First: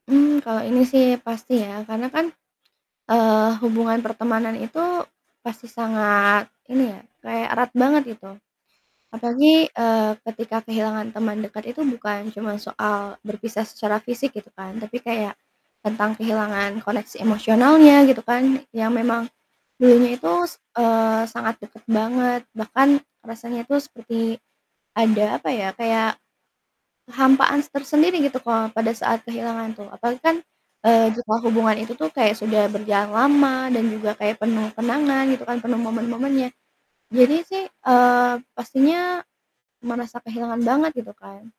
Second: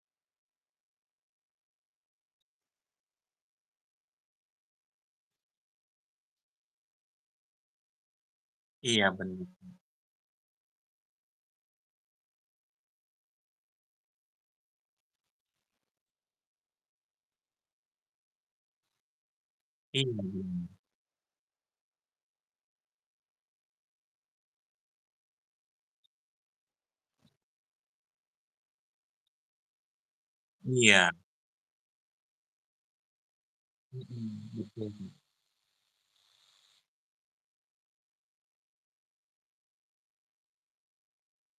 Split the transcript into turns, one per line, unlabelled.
Mmm, kalau ini sih pasti ya, karena kan, eee, hubungan pertemanan itu pasti sangat ini ya, kayak erat banget gitu.
Iya bener.
Apalagi, eee, ketika kehilangan teman dekat itu bukan cuma soal berpisah secara fisik gitu kan, tapi kayak tentang kehilangan koneksi emosionalnya gitu kan, yang memang dulunya itu, s
Iya.
eee, sangat deket banget bahkan rasanya itu seperti ada apa ya, kayak kehampaan tersendiri gitu kalau pada saat kehilangan tuh, apalagi kan, eee,
Iya.
juga hubungan itu tuh kayak sudah berjalan lama dan juga kayak penuh
Mhm mhm.
kenangan gitu kan, penuh momen-momennya. Jadi sih, eee, pastinya merasa kehilangan banget gitu kan.